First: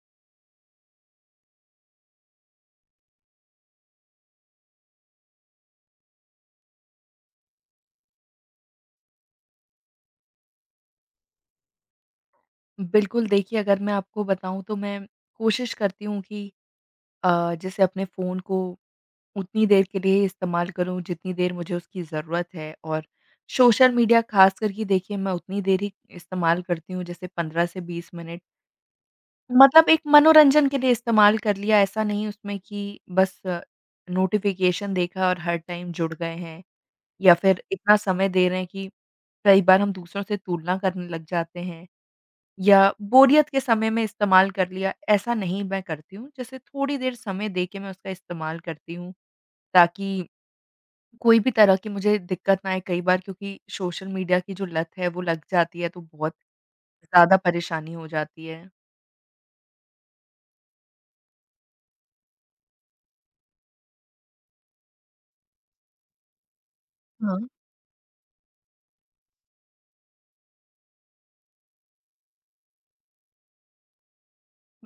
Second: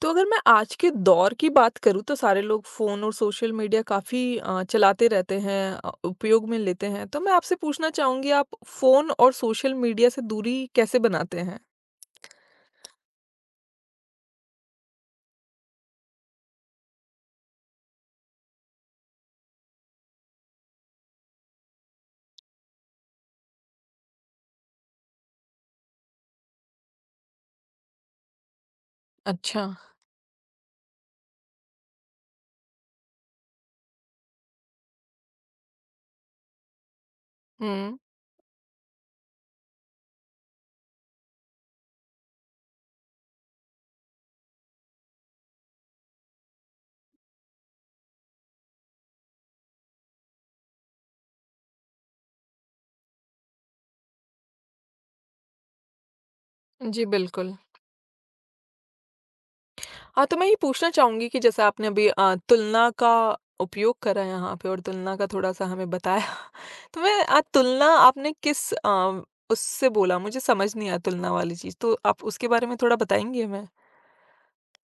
तो अगर मैं आज के दौर की बात करूँ तो सारे लोग फ़ोन और सोशल मीडिया काफ़ी चलाते रहते हैं उपयोग में लेते हैं। तो मैं आपसे पूछना चाहूँगी आप फ़ोन और सोशल मीडिया से दूरी कैसे बनाते हैं? बिल्कुल, देखिए, अगर मैं आपको बताऊँ तो मैं कोशिश करती हूँ कि जैसे अपने फ़ोन को उतनी देर के लिए इस्तेमाल करूँ जितनी देर मुझे उसकी ज़रूरत है। और सोशल मीडिया ख़ासकर कि देखिए, मैं उतनी देर ही इस्तेमाल करती हूँ, जैसे 15 से 20 मिनट। अच्छा। मतलब एक मनोरंजन के लिए इस्तेमाल कर लिया, ऐसा नहीं उसमें कि बस नोटिफ़िकेशन देखा और हर टाइम जुड़ गए हैं, या फिर हुँ। इतना समय दे रहे हैं कि कई बार हम दूसरों से तुलना करने लग जाते हैं। या बोरियत के समय में इस्तेमाल कर लिया, ऐसा नहीं मैं करती हूँ। जैसे थोड़ी देर समय दे के मैं उसका इस्तेमाल करती हूँ, ताकि कोई भी तरह की मुझे दिक्कत ना आए कई बार, क्योंकि सोशल मीडिया की जो लत है, वो लग जाती है तो बहुत जी, ज़्यादा बिल्कुल। परेशानी हो जाती है। हाँ, तो मैं ये पूछना चाहूँगी कि जैसे आपने अभी तुलना का उपयोग करा यहाँ पे और तुलना का थोड़ा-सा हमें बताया। तो मैं हाँ। तुलना आपने किस उससे बोला? मुझे समझ नहीं आया तुलना वाली चीज़। तो आप उसके बारे में थोड़ा बताएँगी हमें?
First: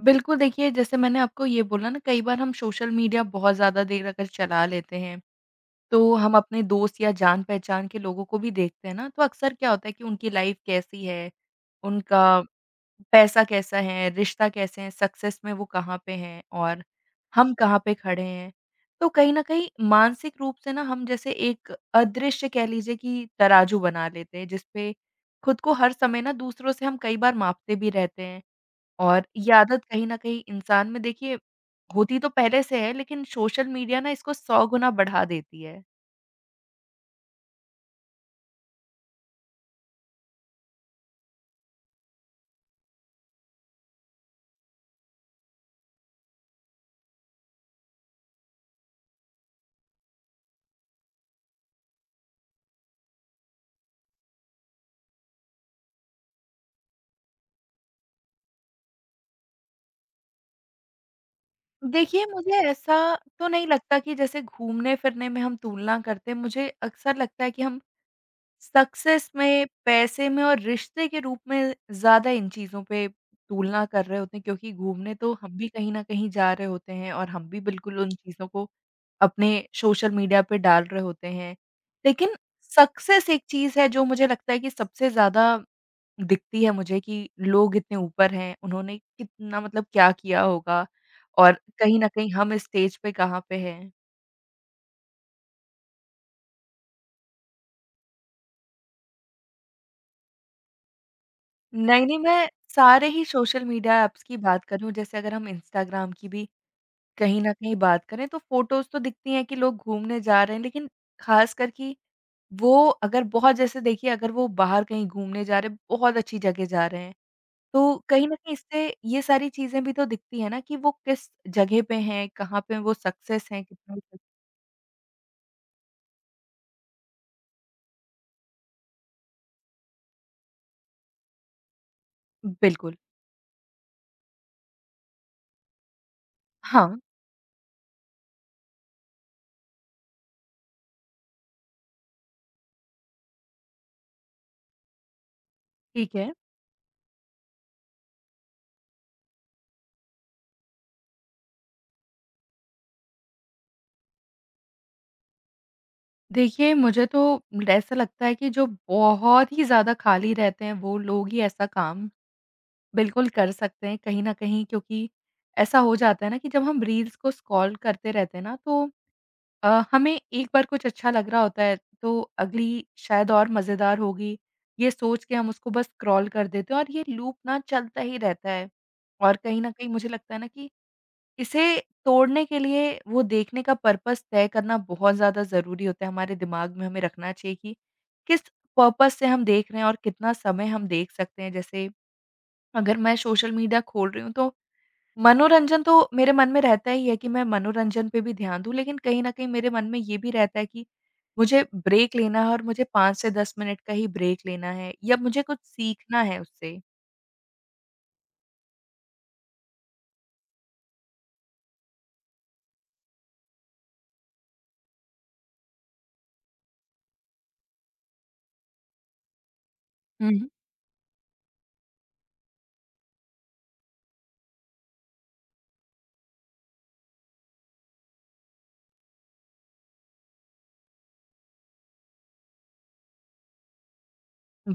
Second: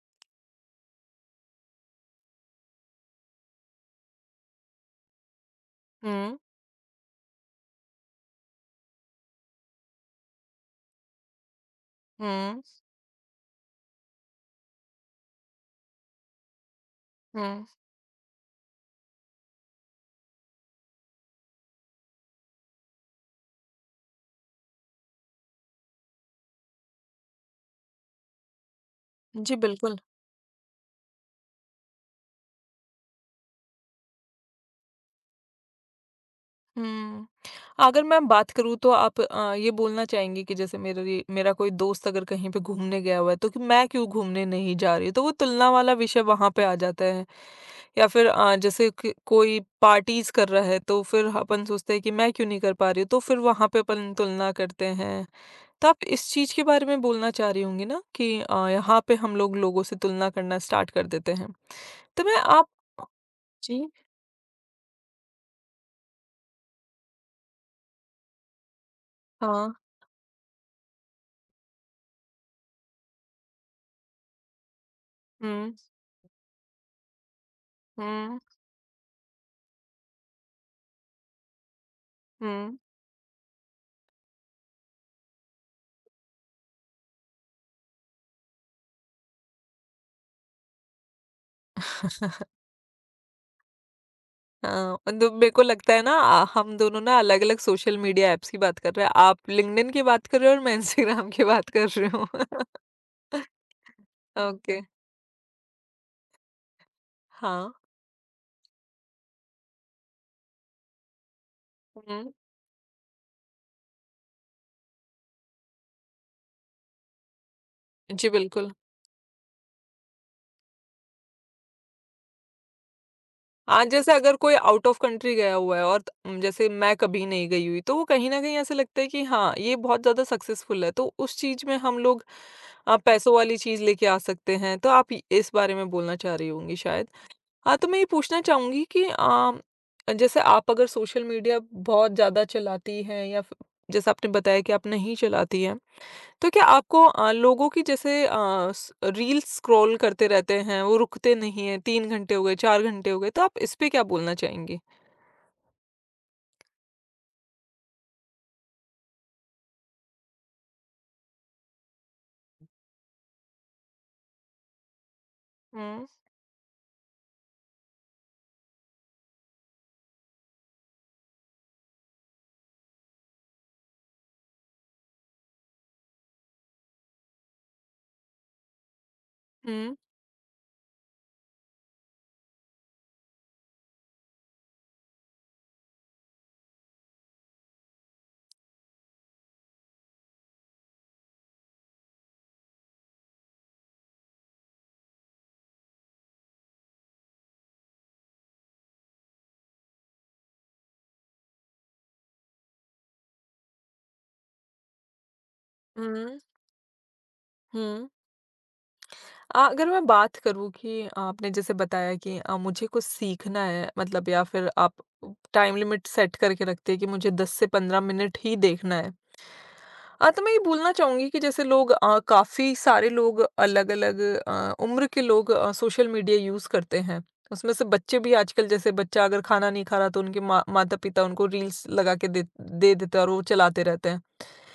बिल्कुल, देखिए, जैसे मैंने आपको ये बोला ना, कई बार हम सोशल मीडिया बहुत ज़्यादा देर अगर चला लेते हैं, तो हम हुँ। अपने दोस्त या जान-पहचान के लोगों को भी देखते हैं ना, तो अक्सर क्या होता है कि उनकी लाइफ़ कैसी है, उनका हुँ। पैसा कैसा है, रिश्ता कैसे हैं, सक्सेस में वो कहाँ पे हैं और हम हुँ। कहाँ पे खड़े हैं। तो कहीं न कहीं मानसिक रूप से ना हम जैसे एक अदृश्य, कह लीजिए, कि तराजू बना लेते हैं, जिसपे खुद को हर समय ना दूसरों से हम कई बार मापते भी रहते हैं। और ये जी, आदत बिल्कुल। कहीं न कहीं इंसान में देखिए होती तो पहले से है, लेकिन सोशल मीडिया ना इसको 100 गुना बढ़ा देती है। हुँ, अगर मैं बात करूँ तो आप ये बोलना चाहेंगी कि जैसे मेरा कोई दोस्त अगर कहीं पे घूमने गया हुआ है, तो कि मैं क्यों घूमने नहीं जा रही? तो वो तुलना वाला विषय वहाँ पे आ जाता है। या फिर जैसे क कोई पार्टीज़ कर रहा है, तो फिर अपन सोचते हैं कि मैं क्यों नहीं कर पा रही हूँ? तो फिर वहाँ पे अपन तुलना करते हैं। तो आप इस चीज़ के बारे में बोलना चाह रही होंगी ना कि यहाँ पे हम लोग लोगों से तुलना करना स्टार्ट कर देते हैं। तो देखिए, मैं मुझे आप। ऐसा तो नहीं जी, लगता कि जैसे घूमने-फिरने में हम तुलना करते हैं। मुझे अक्सर लगता है कि हम सक्सेस में, हाँ। पैसे में और रिश्ते के रूप में ज़्यादा इन चीज़ों पे तुलना कर रहे होते हैं, क्योंकि घूमने तो हम भी हुँ। कहीं न कहीं जा रहे होते हैं और हम भी बिल्कुल उन हुँ। चीज़ों को अपने सोशल मीडिया पे डाल रहे होते हैं। लेकिन हुँ। सक्सेस एक चीज़ है जो मुझे लगता है कि सबसे ज़्यादा दिखती है मुझे, कि लोग इतने ऊपर हैं, उन्होंने कितना, मतलब, क्या किया होगा और कहीं न कहीं हम इस स्टेज पे कहाँ पे हैं। हाँ, और दो मेरे को लगता है ना हम दोनों ना अलग-अलग सोशल मीडिया ऐप्स की बात कर रहे हैं। आप लिंक्डइन की बात कर रहे हो और मैं इंस्टाग्राम की बात कर नहीं, रही नहीं, हूँ। मैं सारे ही सोशल मीडिया ऐप्स की बात ओके। करूँ, जैसे अगर हम इंस्टाग्राम की भी कहीं न हाँ। कहीं बात करें, तो फ़ोटोज़ तो दिखती हैं कि लोग घूमने जा रहे हैं, लेकिन ख़ासकर कि हुँ। वो अगर बहुत, जैसे देखिए, अगर वो बाहर कहीं घूमने जा रहे हैं, बहुत अच्छी जगह जा रहे हैं, तो कहीं जी न कहीं बिल्कुल। इससे ये सारी चीज़ें भी तो दिखती हैं ना, कि वो किस जगह पे हैं, कहाँ पे वो सक्सेस हैं, हाँ, कितना जैसे सक् अगर कोई आउट ऑफ कंट्री गया हुआ है और जैसे मैं कभी नहीं गई हुई, तो वो कहीं न कहीं ऐसा लगता है कि हाँ, ये बहुत ज़्यादा सक्सेसफुल है, तो उस चीज़ में हम लोग बिल्कुल। पैसों वाली चीज़ लेके आ सकते हैं। तो आप इस बारे में बोलना चाह रही होंगी हाँ, शायद। हाँ, तो मैं ये पूछना चाहूँगी कि जैसे आप अगर सोशल मीडिया बहुत ज़्यादा चलाती हैं या फ़िर जैसे आपने बताया कि आप नहीं चलाती हैं, ठीक है। तो क्या आपको लोगों की जैसे अ, स रील्स स्क्रॉल करते रहते हैं, वो रुकते नहीं हैं, 3 घंटे हो गए, 4 घंटे हो गए, तो आप इस पे क्या बोलना चाहेंगी? देखिए, मुझे तो ऐसा लगता है कि जो बहुत ही ज़्यादा खाली रहते हैं, वो लोग ही ऐसा काम बिल्कुल कर सकते हैं कहीं न कहीं, क्योंकि ऐसा हो हुँ। जाता है ना कि जब हम रील्स को स्क्रॉल करते रहते हैं ना, तो हमें एक बार कुछ अच्छा लग रहा होता है तो अगली शायद और मज़ेदार होगी, ये सोच के हम उसको बस स्क्रॉल कर देते हैं और ये लूप ना चलता ही रहता है। और कहीं न कहीं हुँ। मुझे लगता है ना कि इसे तोड़ने के लिए वो देखने का पर्पज़ तय करना बहुत ज़्यादा ज़रूरी होता है। हमारे दिमाग में हमें रखना चाहिए कि किस पर्पज़ से हम देख रहे हैं और कितना समय हम देख सकते हैं। जैसे अगर मैं सोशल मीडिया खोल रही हूँ तो मनोरंजन तो मेरे मन में रहता ही है कि मैं मनोरंजन पे भी ध्यान दूँ, लेकिन कहीं न कहीं मेरे मन में ये भी रहता है कि मुझे ब्रेक लेना है और मुझे 5 से 10 मिनट का ही ब्रेक लेना है या मुझे कुछ सीखना है हुँ। उससे। हुँ। अगर मैं बात करूँ कि आपने जैसे बताया कि मुझे कुछ सीखना है मतलब या फ़िर आप टाइम लिमिट सेट करके रखते हैं कि मुझे 10 से 15 मिनट ही देखना है। हाँ, तो हुँ। मैं ये बोलना चाहूँगी कि जैसे लोग काफ़ी सारे लोग अलग-अलग उम्र के लोग सोशल मीडिया यूज़ करते हैं। उसमें से बच्चे भी आजकल जैसे बच्चा अगर खाना नहीं खा रहा तो उनके माँ माता-पिता उनको रील्स लगा के दे दे देते हैं और वो चलाते रहते हैं।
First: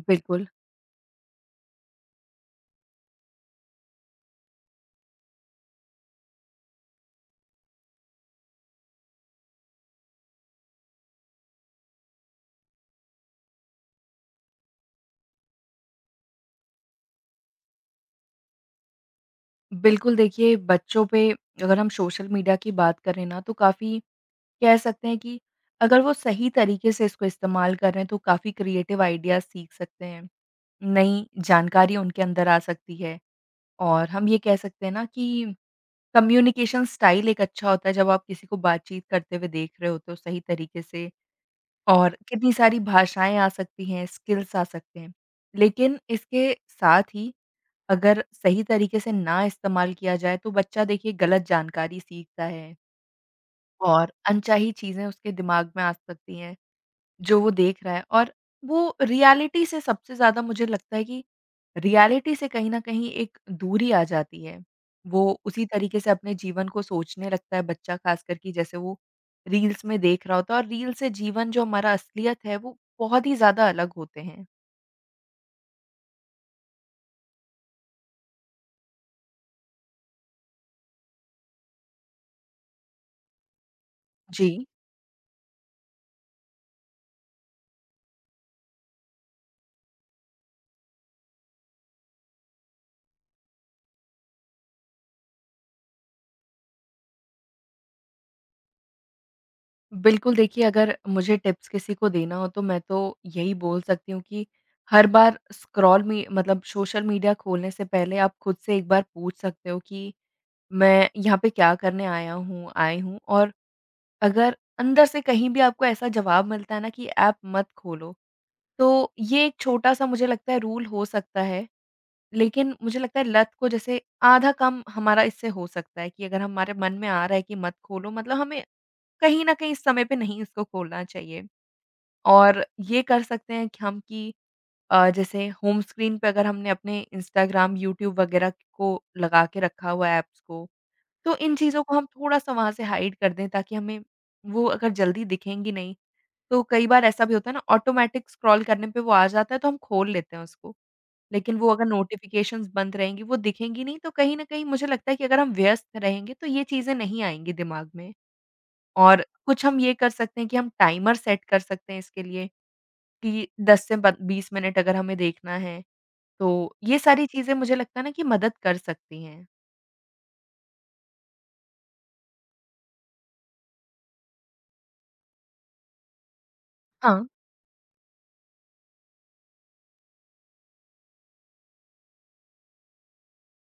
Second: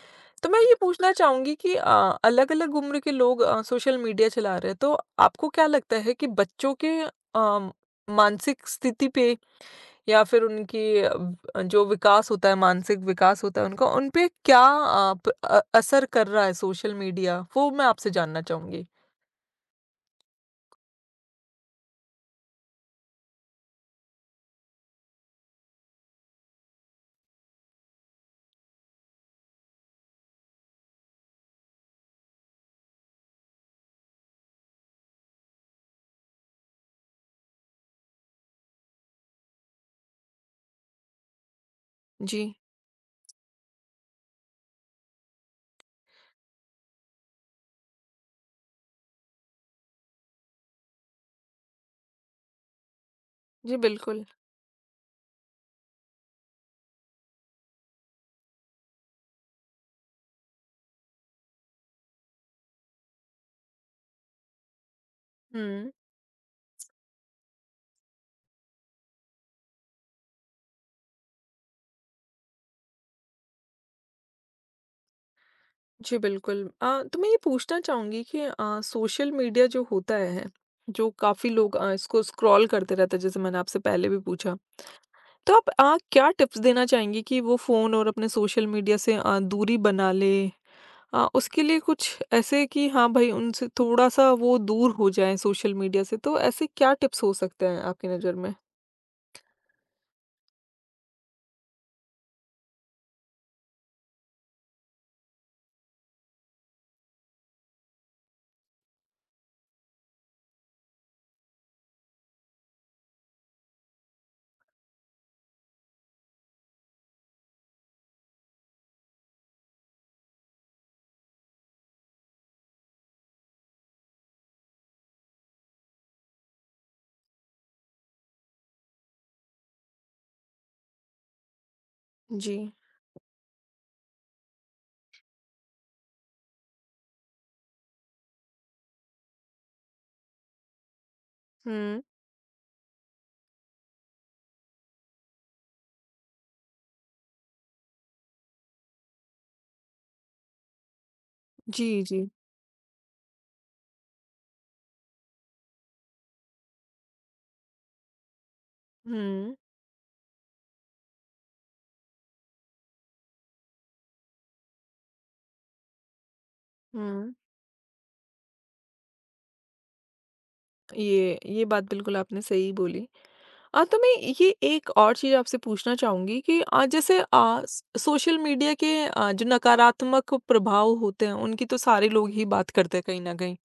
बिल्कुल। तो मैं ये पूछना चाहूँगी कि अलग-अलग उम्र के लोग सोशल मीडिया चला रहे हैं, तो आपको क्या लगता है कि बच्चों के मानसिक स्थिति पे या फिर उनकी जो विकास होता है, मानसिक विकास होता है उनका, उन पे क्या असर कर रहा है सोशल मीडिया? वो मैं आपसे जानना चाहूँगी। बिल्कुल, देखिए, बच्चों पे अगर हम सोशल मीडिया की बात करें ना, तो काफ़ी कह सकते हैं कि अगर वो सही तरीके से इसको इस्तेमाल कर रहे हैं तो काफ़ी क्रिएटिव आइडियाज़ सीख सकते हैं। नई जानकारी उनके अंदर आ सकती है। और हम ये कह सकते हैं ना कि कम्युनिकेशन स्टाइल एक अच्छा होता है जब आप किसी को बातचीत करते हुए देख रहे होते हो सही तरीके से, और जी। कितनी सारी भाषाएं आ सकती हैं, स्किल्स आ सकते हैं। लेकिन इसके साथ ही, अगर सही तरीके से ना इस्तेमाल किया जाए, तो बच्चा, देखिए, गलत जानकारी सीखता है जी, और बिल्कुल। अनचाही चीज़ें उसके दिमाग में आ सकती हैं। जो वो देख रहा है, और वो रियलिटी से सबसे ज़्यादा, मुझे लगता है कि रियलिटी से कहीं न कहीं एक दूरी आ जाती है। वो उसी हुँ। तरीके से अपने जीवन को सोचने लगता है बच्चा, ख़ासकर कि जैसे वो रील्स में देख रहा होता है, और रील से जीवन, जो हमारा असलियत है, वो बहुत ही ज़्यादा अलग होते हैं। जी, बिल्कुल। तो मैं ये पूछना चाहूँगी कि सोशल मीडिया जो होता है, जो काफ़ी लोग इसको स्क्रॉल करते रहते हैं, जैसे मैंने आपसे पहले भी पूछा। जी। तो आप क्या टिप्स देना चाहेंगी कि वो फ़ोन और अपने सोशल मीडिया से दूरी बना ले? उसके लिए कुछ ऐसे कि हाँ भाई, उनसे थोड़ा-सा वो दूर हो जाएँ सोशल मीडिया से, तो ऐसे क्या टिप्स हो सकते हैं आपकी नज़र में? बिल्कुल, देखिए, अगर मुझे टिप्स किसी को देना हो, तो मैं तो यही बोल सकती हूँ कि हर बार स्क्रॉल मी मतलब सोशल मीडिया खोलने से पहले आप खुद से एक बार पूछ सकते हो कि मैं यहाँ पे क्या करने आया हूँ आई हूँ। और अगर अंदर से कहीं भी आपको ऐसा जवाब मिलता है ना कि ऐप मत खोलो, तो ये एक छोटा-सा, मुझे लगता है, रूल हो सकता है। लेकिन मुझे लगता है लत को जैसे आधा कम हमारा इससे हो सकता है, कि अगर हमारे मन में आ रहा है कि मत खोलो, मतलब हमें कहीं न कहीं इस समय पे नहीं इसको खोलना चाहिए। जी। और ये कर सकते हैं कि हम कि जैसे होम स्क्रीन पे अगर हमने अपने इंस्टाग्राम, यूट्यूब वगैरह को लगा के रखा हुआ है ऐप्स को, तो इन चीज़ों को हुँ। हम थोड़ा-सा वहाँ से हाइड कर दें, ताकि हमें वो अगर जल्दी दिखेंगी नहीं, तो कई बार ऐसा भी होता है ना, ऑटोमैटिक स्क्रॉल करने पे वो आ जाता है तो हम खोल लेते हैं उसको। लेकिन वो अगर जी, जी। नोटिफ़िकेशंस बंद रहेंगी, वो दिखेंगी नहीं, तो कहीं न कहीं मुझे लगता है कि अगर हम व्यस्त रहेंगे तो ये चीज़ें नहीं आएँगी दिमाग में। और हुँ। कुछ हम ये कर सकते हैं कि हम टाइमर सेट कर सकते हैं इसके लिए, कि 10 से ब 20 मिनट अगर हमें देखना है, तो ये सारी हुँ। चीज़ें, मुझे लगता है ना, कि मदद कर सकती हैं। ये बात बिल्कुल आपने सही बोली। तो मैं ये एक और चीज़ आपसे पूछना चाहूँगी कि जैसे हाँ, अ, स सोशल मीडिया के जो नकारात्मक प्रभाव होते हैं, उनकी तो सारे लोग ही बात करते हैं कहीं न कहीं।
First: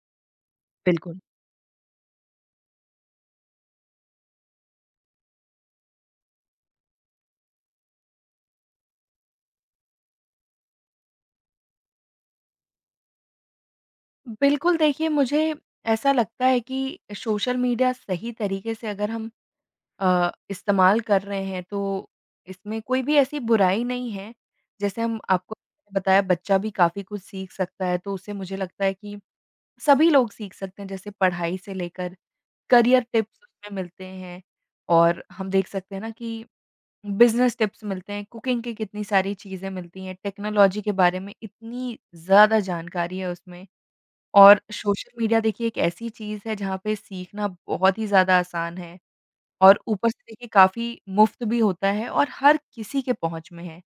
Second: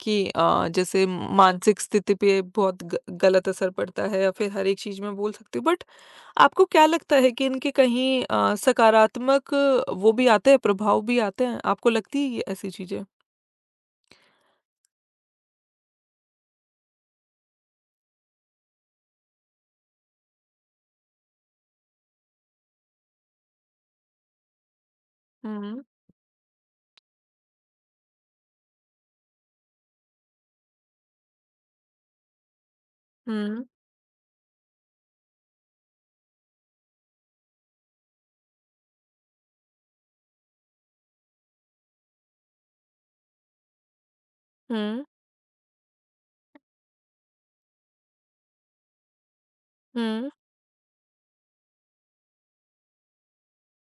कि जैसे बिल्कुल। मानसिक स्थिति पे बहुत ग गलत असर पड़ता है या फिर हर एक चीज़ में बोल सकती हूँ। बट आपको क्या लगता है कि इनके कहीं सकारात्मक वो भी आते हैं, प्रभाव भी आते हैं? आपको लगती है ये ऐसी चीज़ें? बिल्कुल, देखिए, मुझे ऐसा लगता है कि सोशल मीडिया सही तरीके से अगर हम इस्तेमाल कर रहे हैं, तो इसमें कोई भी ऐसी बुराई नहीं है। जैसे हम आपको हुँ। बताया, बच्चा भी काफ़ी कुछ सीख सकता है, तो उससे मुझे लगता है कि सभी लोग सीख सकते हैं, जैसे पढ़ाई से लेकर करियर टिप्स हुँ। उसमें मिलते हैं, और हम देख सकते हैं ना कि बिज़नेस टिप्स मिलते हैं, कुकिंग की कितनी सारी चीज़ें मिलती हैं, टेक्नोलॉजी के बारे में इतनी ज़्यादा जानकारी है उसमें। और हुँ। सोशल मीडिया, देखिए, एक ऐसी चीज़ है जहाँ पे सीखना बहुत ही ज़्यादा आसान है, और ऊपर से हुँ। देखिए काफ़ी मुफ़्त भी होता है और हर किसी के पहुँच में है।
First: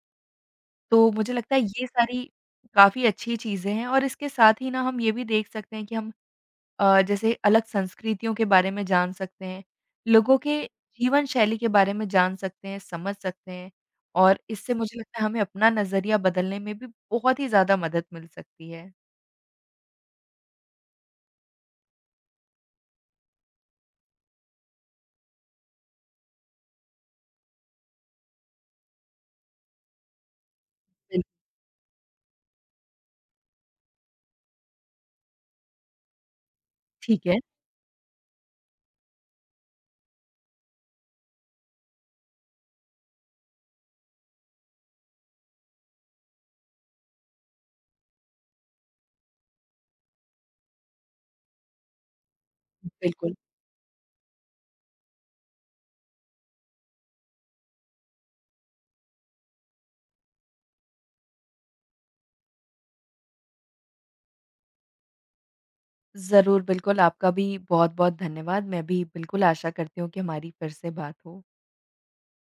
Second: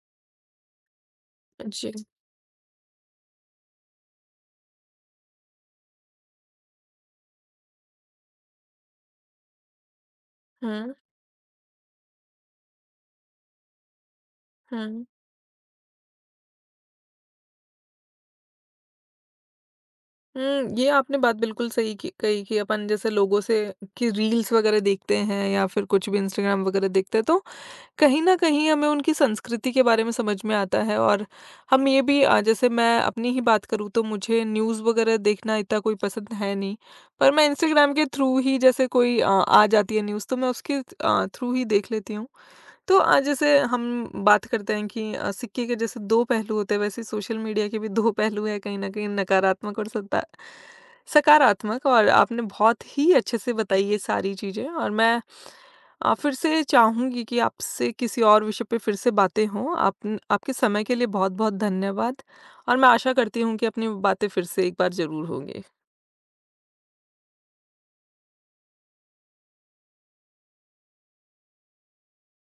तो मुझे लगता है ये जी। सारी काफ़ी अच्छी चीज़ें हैं, और इसके साथ ही ना हम ये भी देख सकते हैं कि हम जैसे अलग संस्कृतियों के बारे में जान सकते हैं, लोगों के हुँ। जीवन शैली के बारे में जान सकते हैं, समझ सकते हैं, और इससे मुझे हुँ। लगता है हमें अपना नज़रिया बदलने में भी बहुत ही ज़्यादा मदद मिल सकती है। हुँ, ये आपने बात बिल्कुल सही की कही कि अपन जैसे लोगों से कि रील्स वगैरह देखते हैं या फिर कुछ भी इंस्टाग्राम वगैरह देखते हैं तो कहीं न कहीं हमें उनकी संस्कृति के बारे में समझ में आता है बिल और हम ये भी जैसे मैं अपनी ही बात करूँ तो मुझे न्यूज़ वगैरह देखना इतना कोई पसंद है नहीं। ठीक पर है, मैं इंस्टाग्राम के थ्रू ही जैसे कोई आ जाती है न्यूज़ तो मैं उसके थ्रू ही देख लेती हूँ। तो जैसे हम बात करते हैं कि सिक्के के जैसे दो पहलू होते हैं वैसे ही सोशल मीडिया के भी दो पहलू हैं कहीं न कहीं नकारात्मक और सता सकारात्मक और आपने बहुत ही बिल्कुल। अच्छे से बताई ये सारी चीज़ें और मैं फिर से चाहूँगी कि आपसे किसी और विषय पे फिर से बातें हों। आप आपके समय के लिए बहुत-बहुत धन्यवाद और मैं आशा करती हूँ कि अपनी बातें फिर से एक बार ज़रूर होंगी। ज़रूर, बिल्कुल आपका भी बहुत-बहुत धन्यवाद। मैं भी बिल्कुल आशा करती हूँ कि हमारी फिर से बात हो।